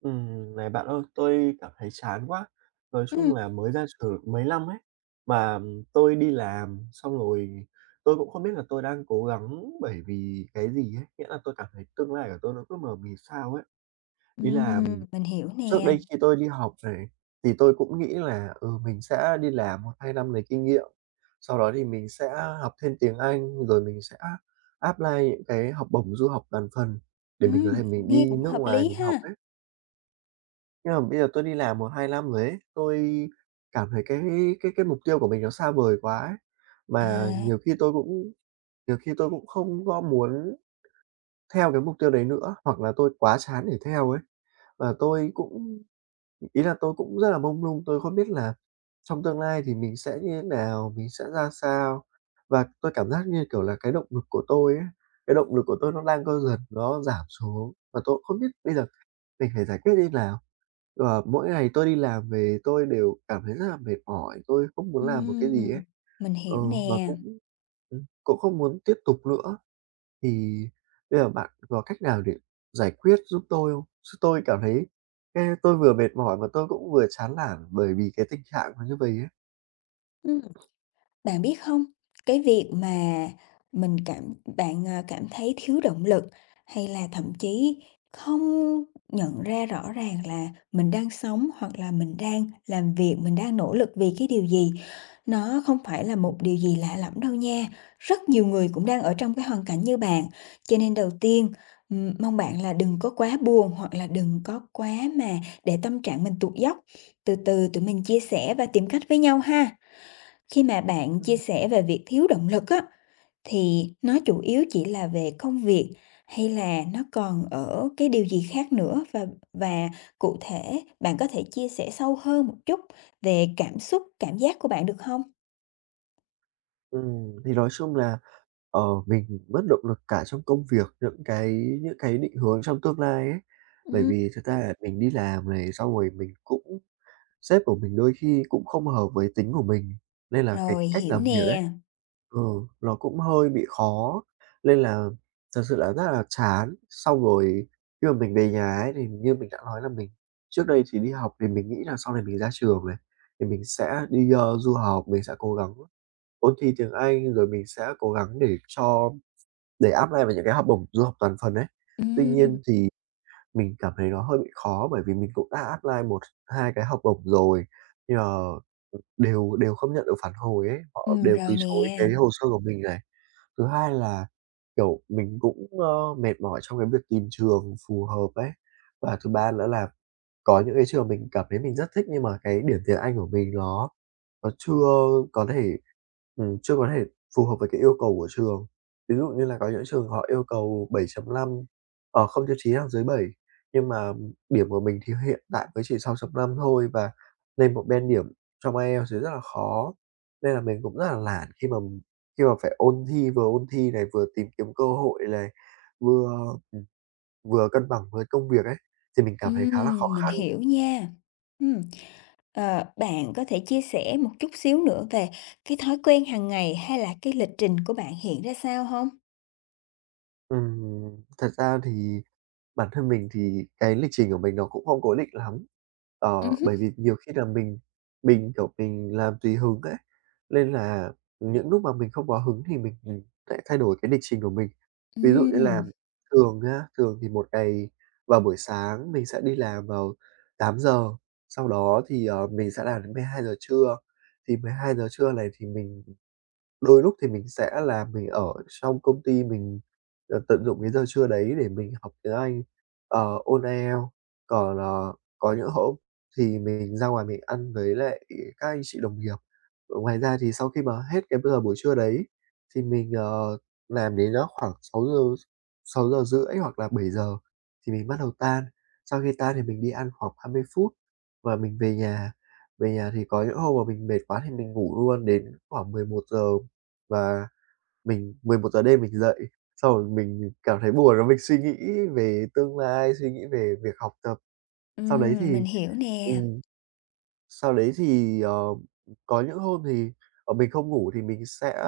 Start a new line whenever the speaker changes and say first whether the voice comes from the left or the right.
right: Này bạn ơi, tôi cảm thấy chán quá. Nói
left: Ừm,
right: chung là mới ra trường mấy năm ấy, mà tôi đi làm xong rồi tôi cũng không biết là tôi đang cố gắng bởi vì cái gì ấy, nghĩa là tôi cảm thấy tương lai của tôi nó cứ mờ mịt sao ấy. Ý là
left: ừm, mình hiểu
right: trước
left: nè.
right: đây khi tôi đi học này thì tôi cũng nghĩ là, mình sẽ đi làm một 2 năm lấy kinh nghiệm, sau đó thì mình sẽ học thêm tiếng Anh, rồi mình sẽ apply những cái học bổng du học toàn phần để mình có thể mình
left: Nghe
right: đi
left: cũng
right: nước
left: hợp
right: ngoài
left: lý
right: mình học
left: ha.
right: ấy. Nhưng mà bây giờ tôi đi làm một hai năm rồi ấy, tôi cảm thấy cái mục tiêu của mình nó xa vời quá ấy. Mà
left: À,
right: nhiều khi tôi cũng không có muốn theo cái mục tiêu đấy nữa, hoặc là tôi quá chán để theo ấy. Và tôi cũng Ý là tôi cũng rất là mông lung, tôi không biết là trong tương lai thì mình sẽ như thế nào, mình sẽ ra sao. Và tôi cảm giác như, kiểu là, cái động lực của tôi nó đang co dần, nó giảm xuống, và tôi cũng không biết bây giờ mình phải giải quyết như nào? Mỗi ngày tôi đi làm về tôi đều cảm thấy rất là mệt mỏi, tôi không muốn làm một cái gì ấy.
left: ừm, mình
right: Ừ,
left: hiểu
right: và
left: nè.
right: cũng cũng không muốn tiếp tục nữa. Thì bây giờ bạn có cách nào để giải quyết giúp tôi không? Chứ tôi cảm thấy cái tôi vừa mệt mỏi mà tôi cũng vừa chán nản bởi vì cái tình trạng nó như vậy ấy.
left: Ừm. Bạn biết không, cái việc mà mình cảm bạn, cảm thấy thiếu động lực, hay là thậm chí không nhận ra rõ ràng là mình đang sống hoặc là mình đang làm việc, mình đang nỗ lực vì cái điều gì, nó không phải là
right: Ừm,
left: một điều gì lạ lẫm đâu nha. Rất nhiều người cũng đang ở trong cái hoàn cảnh như bạn, cho nên đầu tiên, mong bạn là đừng có quá buồn hoặc là đừng có quá mà để tâm trạng mình tụt dốc. Từ từ tụi mình chia sẻ và tìm cách với nhau ha. Khi mà bạn chia
right: ừm.
left: sẻ về việc thiếu động lực á, thì nó chủ yếu chỉ là về công việc hay là nó còn ở cái điều gì khác nữa? Và cụ thể bạn có thể chia sẻ sâu hơn một chút về cảm xúc, cảm giác của bạn được không?
right: Thì nói chung là mình mất động lực cả trong công việc, những cái định hướng trong tương lai ấy. Bởi
left: Ừm.
right: vì thực ra là mình đi làm này, xong rồi mình cũng sếp của mình đôi khi cũng không hợp với tính của mình, nên là cái
left: Rồi,
right: cách
left: hiểu
right: làm việc ấy
left: nè.
right: ừ, nó cũng hơi bị khó, nên là thật sự là rất là chán. Xong rồi khi mà mình về nhà ấy, thì như mình đã nói là mình trước đây thì đi học thì mình nghĩ là sau này mình ra trường này, thì mình sẽ đi, du học, mình sẽ cố gắng ôn thi tiếng Anh, rồi mình sẽ cố gắng để apply vào những cái học bổng du học toàn phần ấy. Tuy
left: Ừm,
right: nhiên thì mình cảm thấy nó hơi bị khó bởi vì mình cũng đã apply một 2 cái học bổng rồi, nhưng mà, đều đều không nhận được phản hồi ấy, họ đều từ
left: rồi
right: chối
left: nè.
right: cái hồ sơ của mình này. Thứ hai là, kiểu, mình cũng, mệt mỏi trong cái việc tìm trường phù hợp ấy. Và thứ ba nữa là có những cái trường mình cảm thấy mình rất thích nhưng mà cái điểm tiếng Anh của mình nó nó chưa có thể, chưa có thể phù hợp với cái yêu cầu của trường. Ví dụ như là có những trường họ yêu cầu 7 năm, không tiêu chí nào dưới bảy, nhưng mà điểm của mình thì hiện tại mới chỉ 6 năm thôi và lên một band điểm trong IELTS thì rất là khó. Nên là mình cũng rất là nản khi mà phải ôn thi, vừa ôn thi này, vừa tìm kiếm cơ hội này, vừa, ừm, vừa cân bằng với công việc ấy, thì mình cảm thấy khá là khó
left: Mình
right: khăn.
left: hiểu nha. Ừm, bạn có thể chia sẻ một chút xíu nữa về cái thói quen hàng ngày hay là cái lịch trình của bạn hiện ra sao không?
right: Ừm, Thật ra thì bản thân mình thì cái lịch trình của mình nó cũng không cố định lắm. Ờ,
left: Ừm.
right: Bởi vì nhiều khi là mình, kiểu, mình làm tùy hứng ấy, nên là những lúc mà mình không có hứng thì mình lại thay đổi cái lịch trình của mình. Ví dụ như là
left: Ừm,
right: thường thì một ngày vào buổi sáng mình sẽ đi làm vào 8 giờ, sau đó thì, mình sẽ làm đến 12 giờ trưa, thì 12 giờ trưa này thì mình đôi lúc thì mình sẽ là mình ở trong công ty mình, tận dụng cái giờ trưa đấy để mình học tiếng Anh, ôn IELTS. Còn, có những hôm thì mình ra ngoài mình ăn với lại các anh chị đồng nghiệp. Ngoài ra thì sau khi mà hết cái giờ buổi trưa đấy thì mình, làm đến đó khoảng sáu sáu giờ 6 giờ rưỡi hoặc là 7 giờ thì mình bắt đầu tan. Sau khi tan thì mình đi ăn khoảng 20 phút và mình về nhà. Về nhà thì có những hôm mà mình mệt quá thì mình ngủ luôn đến khoảng 11 giờ. Và mình 11 giờ đêm mình dậy, xong rồi mình cảm thấy buồn và mình suy nghĩ về tương lai, suy nghĩ về việc học tập. Sau đấy
left: mình
right: thì
left: hiểu nè.
right: ừm, sau đấy thì, có những hôm thì, mình không ngủ thì mình sẽ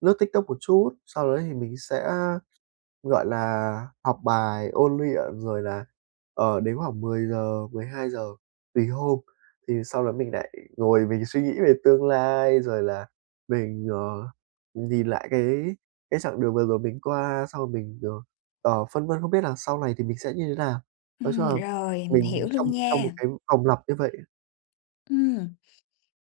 right: lướt TikTok một chút, sau đấy thì mình sẽ gọi là, học bài, ôn luyện rồi là, ở đến khoảng mười 10 giờ 12 giờ tùy hôm, thì sau đó mình lại ngồi mình suy nghĩ về tương lai, rồi là mình, nhìn lại cái chặng đường vừa rồi mình qua, xong rồi mình, phân vân không biết là sau này thì mình sẽ như thế nào. Nói chung là
left: Rồi, mình
right: mình
left: hiểu luôn
right: trong trong
left: nha.
right: một cái vòng lặp như vậy.
left: Ừm,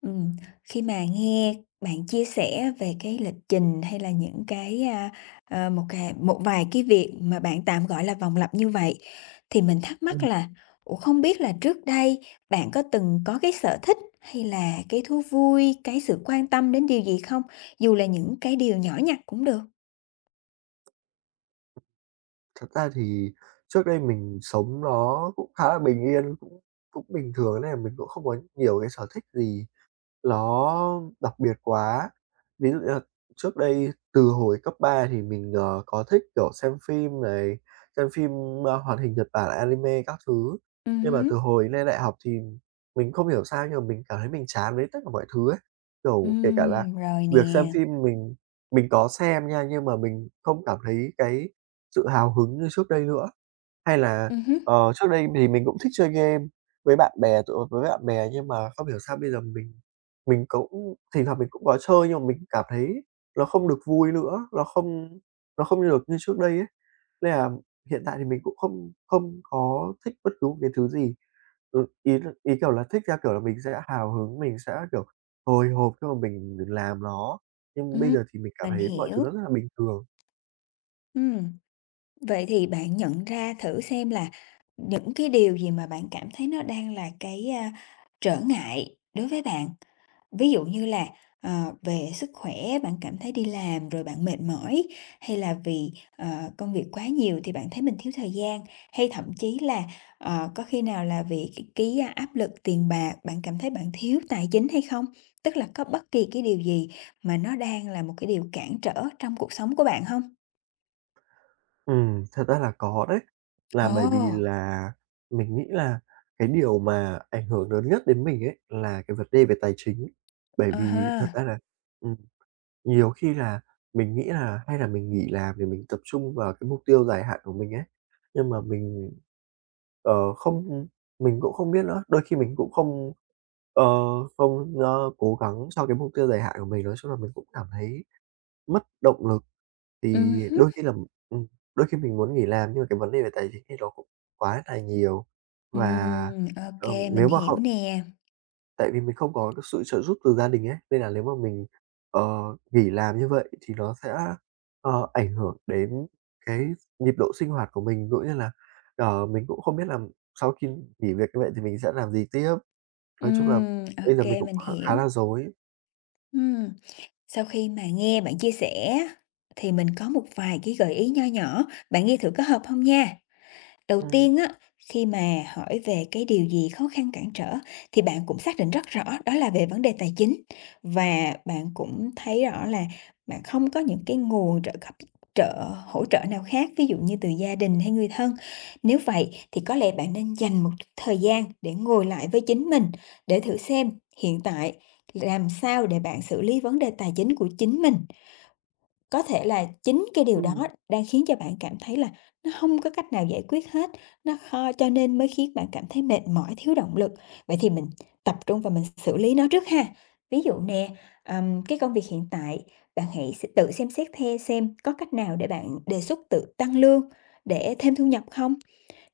left: ừm, khi mà nghe bạn chia sẻ về cái lịch trình hay là những cái một vài cái việc mà bạn tạm gọi là vòng lặp như vậy, thì mình thắc mắc
right: ừm,
left: là, ủa, không biết là trước đây bạn có từng có cái sở thích hay là cái thú vui, cái sự quan tâm đến điều gì không? Dù là những cái điều nhỏ nhặt cũng được.
right: Thật ra thì trước đây mình sống nó cũng khá là bình yên, cũng cũng bình thường nên là mình cũng không có nhiều cái sở thích gì nó đặc biệt quá. Ví dụ như là trước đây từ hồi cấp 3 thì mình, có thích, kiểu, xem phim này, xem phim, hoạt hình Nhật Bản, anime các thứ. Nhưng mà
left: Hứm,
right: từ hồi lên đại học thì mình không hiểu sao nhưng mà mình cảm thấy mình chán với tất cả mọi thứ ấy. Kiểu, kể cả là
left: rồi
right: việc xem
left: nè.
right: phim mình có xem nha, nhưng mà mình không cảm thấy cái sự hào hứng như trước đây nữa. Hay là,
left: Hứm.
right: trước đây thì mình cũng thích chơi game với bạn bè, tụ họp với bạn bè nhưng mà không hiểu sao bây giờ mình cũng thỉnh thoảng mình cũng có chơi nhưng mà mình cảm thấy nó không được vui nữa, nó không được như trước đây ấy. Nên là hiện tại thì mình cũng không không có thích bất cứ một cái thứ gì. Ừ, ý, kiểu là, thích theo kiểu là mình sẽ hào hứng, mình sẽ, kiểu, hồi hộp khi mà mình làm nó, nhưng bây
left: Ừm,
right: giờ thì mình cảm
left: mình
right: thấy mọi thứ nó
left: hiểu.
right: rất là bình thường.
left: Ừm, vậy thì bạn nhận ra thử xem là những cái điều gì mà bạn cảm thấy nó đang là cái trở ngại đối với bạn? Ví dụ như là, về sức khỏe bạn cảm thấy đi làm rồi bạn mệt mỏi, hay là vì, công việc quá nhiều thì bạn thấy mình thiếu thời gian, hay thậm chí là, có khi nào là vì cái áp lực tiền bạc, bạn cảm thấy bạn thiếu tài chính hay không? Tức là có bất kỳ cái điều gì mà nó đang là một cái điều cản trở trong cuộc sống của bạn không?
right: Thật ra là có đấy. Là bởi vì
left: Ồ,
right: là mình nghĩ là cái điều mà ảnh hưởng lớn nhất đến mình ấy là cái vấn đề về tài chính. Bởi
left: à
right: vì thật
left: ha,
right: ra là, ừm, nhiều khi là mình nghĩ là hay là mình nghỉ làm để mình tập trung vào cái mục tiêu dài hạn của mình ấy, nhưng mà mình, ờ, không mình cũng không biết nữa, đôi khi mình cũng ờ, không cố gắng cho cái mục tiêu dài hạn của mình. Nói chung là mình cũng cảm thấy mất động lực, thì
left: hứm,
right: ừm, đôi khi mình muốn nghỉ làm nhưng mà cái vấn đề về tài chính thì nó cũng quá là nhiều. Và, ờ,
left: ô, mình
right: nếu mà
left: hiểu
right: không
left: nè,
right: tại vì mình không có cái sự trợ giúp từ gia đình ấy, nên là nếu mà mình, ờ, nghỉ làm như vậy thì nó sẽ, ảnh hưởng đến cái nhịp độ sinh hoạt của mình, cũng như là, mình cũng không biết là sau khi nghỉ việc như vậy thì mình sẽ làm gì tiếp. Nói chung là bây giờ mình
left: ô,
right: cũng
left: mình
right: khá
left: hiểu,
right: là rối.
left: ừm. Sau khi mà nghe bạn chia sẻ thì mình có một vài cái gợi ý nho nhỏ, bạn nghe thử có hợp không nha? Đầu
right: Ừm.
left: tiên á, khi mà hỏi về cái điều gì khó khăn cản trở thì bạn cũng xác định rất rõ đó là về vấn đề tài chính và bạn cũng thấy rõ là bạn không có những cái nguồn trợ cấp trợ hỗ trợ nào khác, ví dụ như từ gia đình hay người thân. Nếu vậy thì có lẽ bạn nên dành một chút thời gian để ngồi lại với chính mình để thử xem hiện tại làm sao để bạn xử lý vấn đề tài chính của chính mình, có thể là chính cái điều đó
right: Ừm.
left: đang khiến cho bạn cảm thấy là nó không có cách nào giải quyết hết, nó kho, cho nên mới khiến bạn cảm thấy mệt mỏi, thiếu động lực. Vậy thì mình tập trung và mình xử lý nó trước ha. Ví dụ nè, cái công việc hiện tại, bạn hãy tự xem xét xem có cách nào để bạn đề xuất tự tăng lương để thêm thu nhập không?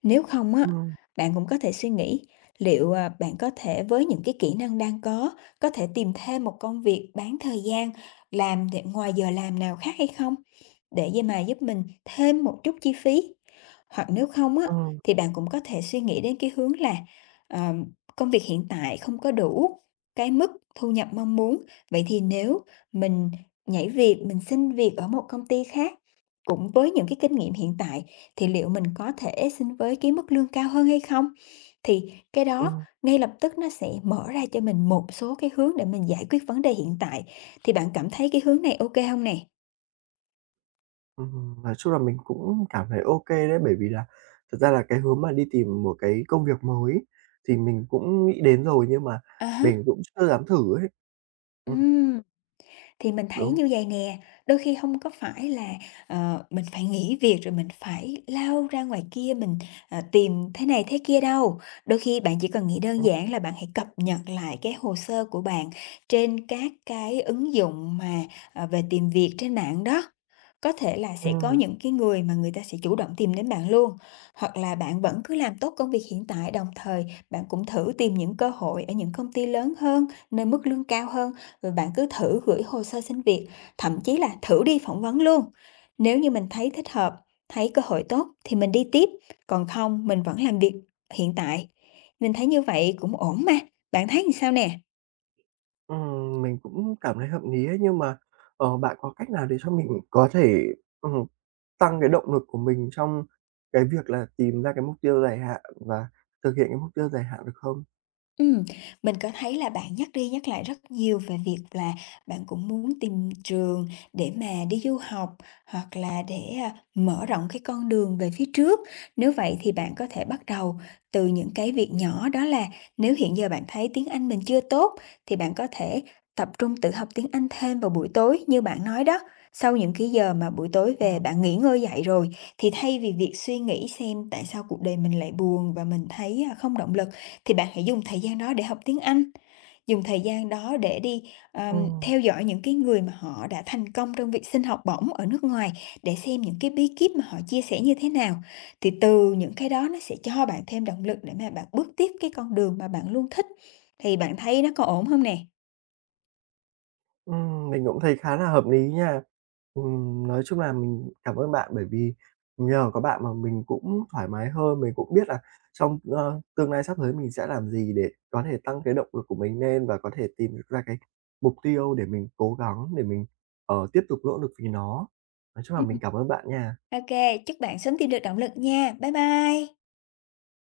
left: Nếu không á,
right: Ừm,
left: bạn cũng có thể suy nghĩ liệu bạn có thể với những cái kỹ năng đang có thể tìm thêm một công việc bán thời gian làm ngoài giờ làm nào khác hay không? Để vậy mà giúp mình thêm một chút chi phí. Hoặc nếu không á,
right: ừm,
left: thì bạn cũng có thể suy nghĩ đến cái hướng là à, công việc hiện tại không có đủ cái mức thu nhập mong muốn. Vậy thì nếu mình nhảy việc, mình xin việc ở một công ty khác cũng với những cái kinh nghiệm hiện tại thì liệu mình có thể xin với cái mức lương cao hơn hay không? Thì cái đó
right: ừm.
left: ngay lập tức nó sẽ mở ra cho mình một số cái hướng để mình giải quyết vấn đề hiện tại. Thì bạn cảm thấy cái hướng này ok không hông nè?
right: Nói chung là mình cũng cảm thấy ok đấy, bởi vì là thật ra là cái hướng mà đi tìm một cái công việc mới ấy, thì mình cũng nghĩ đến rồi nhưng mà
left: À há.
right: mình cũng chưa dám thử ấy. Ừm,
left: Ừm. Thì mình thấy
right: đúng.
left: như vậy nè, đôi khi không có phải là, mình phải nghỉ việc rồi mình phải lao ra ngoài kia mình, tìm thế này thế kia đâu. Đôi khi bạn chỉ cần nghĩ đơn
right: Ừm,
left: giản là bạn hãy cập nhật lại cái hồ sơ của bạn trên các cái ứng dụng mà, về tìm việc trên mạng đó. Có thể là sẽ có
right: ừm,
left: những cái người mà người ta sẽ chủ động tìm đến bạn luôn, hoặc là bạn vẫn cứ làm tốt công việc hiện tại, đồng thời bạn cũng thử tìm những cơ hội ở những công ty lớn hơn, nơi mức lương cao hơn, rồi bạn cứ thử gửi hồ sơ xin việc, thậm chí là thử đi phỏng vấn luôn. Nếu như mình thấy thích hợp, thấy cơ hội tốt thì mình đi tiếp, còn không mình vẫn làm việc hiện tại. Mình thấy như vậy cũng ổn mà, bạn thấy làm sao nè?
right: mình cũng cảm thấy hợp lý ấy, nhưng mà, bạn có cách nào để cho mình có thể, ừm, tăng cái động lực của mình trong cái việc là tìm ra cái mục tiêu dài hạn và thực hiện cái mục tiêu dài hạn được không?
left: Ừm, mình có thấy là bạn nhắc đi nhắc lại rất nhiều về việc là bạn cũng muốn tìm trường để mà đi du học hoặc là để, mở rộng cái con đường về phía trước. Nếu vậy thì bạn có thể bắt đầu từ những cái việc nhỏ, đó là nếu hiện giờ bạn thấy tiếng Anh mình chưa tốt thì bạn có thể tập trung tự học tiếng Anh thêm vào buổi tối như bạn nói đó. Sau những cái giờ mà buổi tối về
right: Ừm,
left: bạn nghỉ ngơi dậy rồi, thì thay vì việc suy nghĩ xem tại sao cuộc đời mình lại buồn và mình thấy, không động lực, thì bạn hãy dùng thời gian đó để học tiếng Anh, dùng thời gian đó để đi,
right: ừm.
left: theo dõi những cái người mà họ đã thành công trong việc xin học bổng ở nước ngoài để xem những cái bí kíp mà họ chia sẻ như thế nào. Thì từ những cái đó nó sẽ cho bạn thêm động lực để mà bạn bước tiếp cái con đường mà bạn luôn thích. Thì bạn thấy nó có ổn không nè?
right: Mình cũng thấy khá là hợp lý nha. Nói chung là mình cảm ơn bạn bởi vì nhờ có bạn mà mình cũng thoải mái hơn, mình cũng biết là trong, tương lai sắp tới mình sẽ làm gì để có thể tăng cái động lực của mình lên và có thể tìm được ra cái mục tiêu để mình cố gắng, để mình, tiếp tục nỗ lực vì nó. Nói chung là
left: Ừm,
right: mình cảm ơn bạn nha.
left: ô, chúc bạn sớm tìm được động lực nha. Bye bye.